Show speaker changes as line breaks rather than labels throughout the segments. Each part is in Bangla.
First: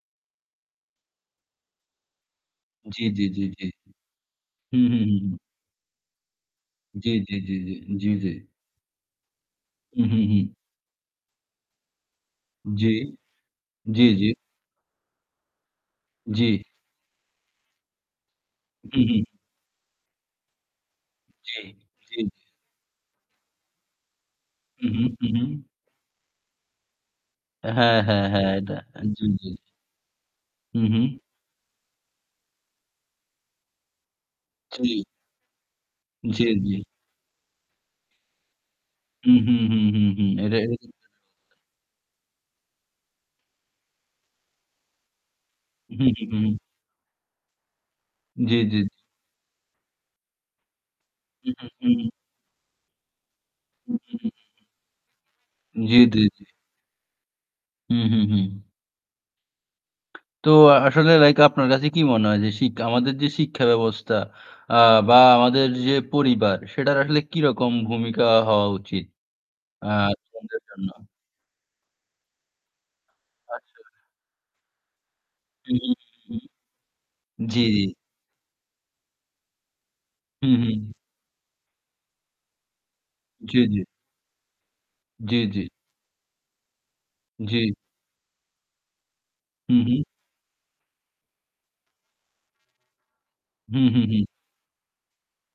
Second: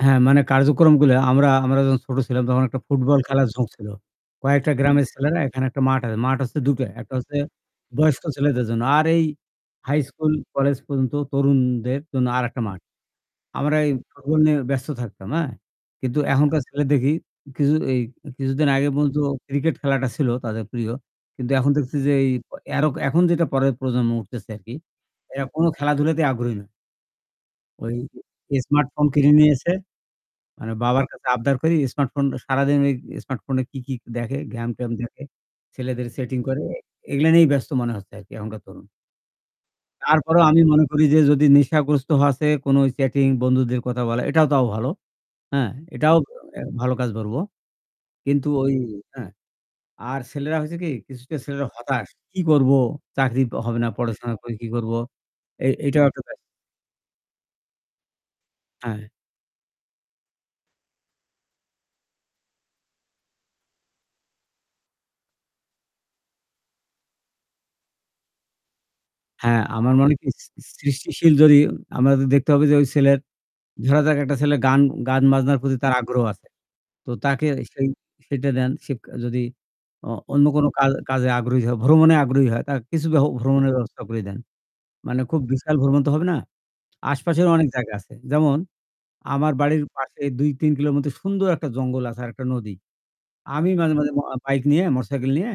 হ্যাঁ মানে কার্যক্রমগুলা আমরা আমরা যখন ছোট ছিলাম তখন একটা
জ্বী,
ফুটবল
জ্বী, জ্বী,
খেলার
জ্বী।
ঝোঁক ছিল। কয়েকটা
হু, হু,
গ্রামের
হু, হু।
ছেলেরা এখানে একটা মাঠ আছে। মাঠ হচ্ছে দুটা। ১
জ্বী,
টা
জ্বী,
হচ্ছে
জ্বী, জ্বী, জ্বী,
বয়স্ক
জ্বী।
ছেলেদের জন্য। আর এই হাই
হু, হু,
স্কুল
হু।
কলেজ পর্যন্ত তরুণদের জন্য আরেকটা মাঠ।
জ্বি,
আমরা এই
জ্বি, জ্বি।
ফুটবল নিয়ে ব্যস্ত থাকতাম, হ্যাঁ? কিন্তু
জ্বি।
এখনকার ছেলে দেখি কিছু এই কিছুদিন আগে
হুম,
পর্যন্ত
হুম।
ক্রিকেট খেলাটা ছিল তাদের প্রিয়। কিন্তু
জ্বী,
এখন দেখছি যে
জ্বী।
এই প এর ও এখন যেটা পরের প্রজন্ম উঠতেছে আরকি
হুম, হুম, হুম,
এরা
হুম।
কোনো খেলাধুলাতে আগ্রহী না ঐ
হ্যাঁ, হ্যাঁ, হ্যাঁ, এটা
স্মার্টফোন
জ্বি,
কিনে
জ্বি।
নিয়েছে। মানে
হু,
বাবার
হু।
কাছে আবদার করি স্মার্টফোন সারাদিন ওই স্মার্টফোনে কি, কি দেখে, game- ট্যাম
[unintelligible]
দেখে ছেলেদের সেটিং
জ্বী,
করে
জ্বী।
এগুলা নিয়েই ব্যস্ত মনে হচ্ছে আরকি এখনকার তরুণ।
হু, হু, হু, হু, হু।
তারপরেও
এটা
আমি মনে
[unintelligible]
করি যে যদি নেশাগ্রস্ত হওয়ারচে কোনো চ্যাটিং বন্ধুদের কথা বলা, এটাও তাও ভালো। হ্যাঁ?
হুম,
এটাও
হুম, হুম।
এ ভালো কাজ বলবো।
জ্বী,
কিন্তু
জ্বী,
ওই
জ্বী।
আ আর ছেলেরা হয়েছে কি কিছুটা
হুম,
ছেলেরা
হুম,
হতাশ
হুম।
কি করব চাকরি প হবে না
হু, হুম, হুম।
পড়াশোনা করে কি করব এ
জ্বী,
এইটাও একটা
জ্বী,
বেস
জ্বী। হুম, হুম, হুম।
হ্যাঁ।
তো আ আসলে লাইক আপনার কাছে কি মনে হয় যে শিক আমাদের যে শিক্ষা ব্যবস্থা আ বা আমাদের যে পরিবার সেটার আসলে কিরকম ভূমিকা হওয়া উচিত?
হ্যাঁ
আ
আমার মনে কি স
স্টুডেন্ট দের জন্য।
সৃষ্টিশীল যদি আমাদের দেখতে হবে যে ঐ ছেলের
আচ্ছা।
ধরা যাক একটা ছেলের গান গান বাজনার
উ
প্রতি তার
হুম,
আগ্রহ
হু, হু।
আছে। তো তাকে
জি, জি।
সেই সেটা দেন সেক যদি অ অন্য
হু,
কোনো কা
হু।
কাজে আগ্রহী হয়, ভ্রমণে আগ্রহী হয় তার কিছু ভ
জ্বী,
ভ্রমণের
জ্বী।
ব্যবস্থা করে দেন। মানে
জ্বী,
খুব
জ্বী।
বিশাল ভ্রমণ তো হবে না। আশপাশেরও অনেক
জ্বী।
জায়গা আছে। যেমন আমার
হু,
বাড়ির
হু।
পাশে ২ ৩ কিলোর মতো সুন্দর একটা জঙ্গল আছে আর একটা নদী। আমি
হু,
মাঝে,
হু,
মাঝে
হু।
ম অ বাইক নিয়ে মোটরসাইকেল নিয়ে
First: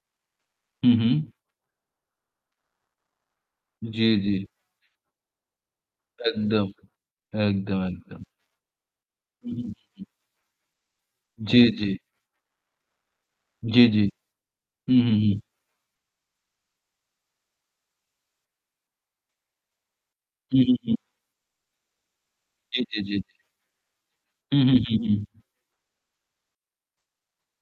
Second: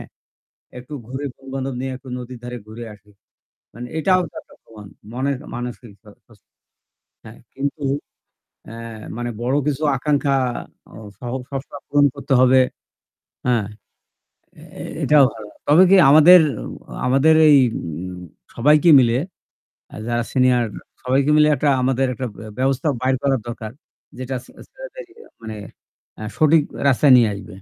একটু
হুম, হুম।
ঘুরে বন্ধু-বান্ধব নিয়ে একটু নদীর ধারে ঘুরে আসি। মানে
জ্বী,
এটাও
জ্বী।
তো একটা ভ্রমন মনে মানসিক স সছ
একদম,
হ্যাঁ,
একদম,
কিন্তু
একদম।
এ মানে বড়
হুম। উ
কিছু
হু।
আকাঙ্খা। আ স
জ্বী,
[unintelligible]
জ্বী।
পূরণ করতে হবে। হ্যাঁ
জ্বি, জ্বি।
এ এ
হুঁ, হুঁ,
এটাও
হুঁ।
[unintelligible] তবে কি আমাদের, আমাদের এই উ সবাইকে মিলে আ যারা
হু,
সিনিয়র
হু, হু।
সবাইকে মিলে একটা আমাদের একটা বে
জ্বী,
ব্যবস্থা
জ্বী,
বাইর
জ্বী।
করা দরকার। যেটা ছে
হু, হু, হু,
ছেলেদের
হু।
মানে এ সঠিক রাস্তায় নিয়ে আসবে।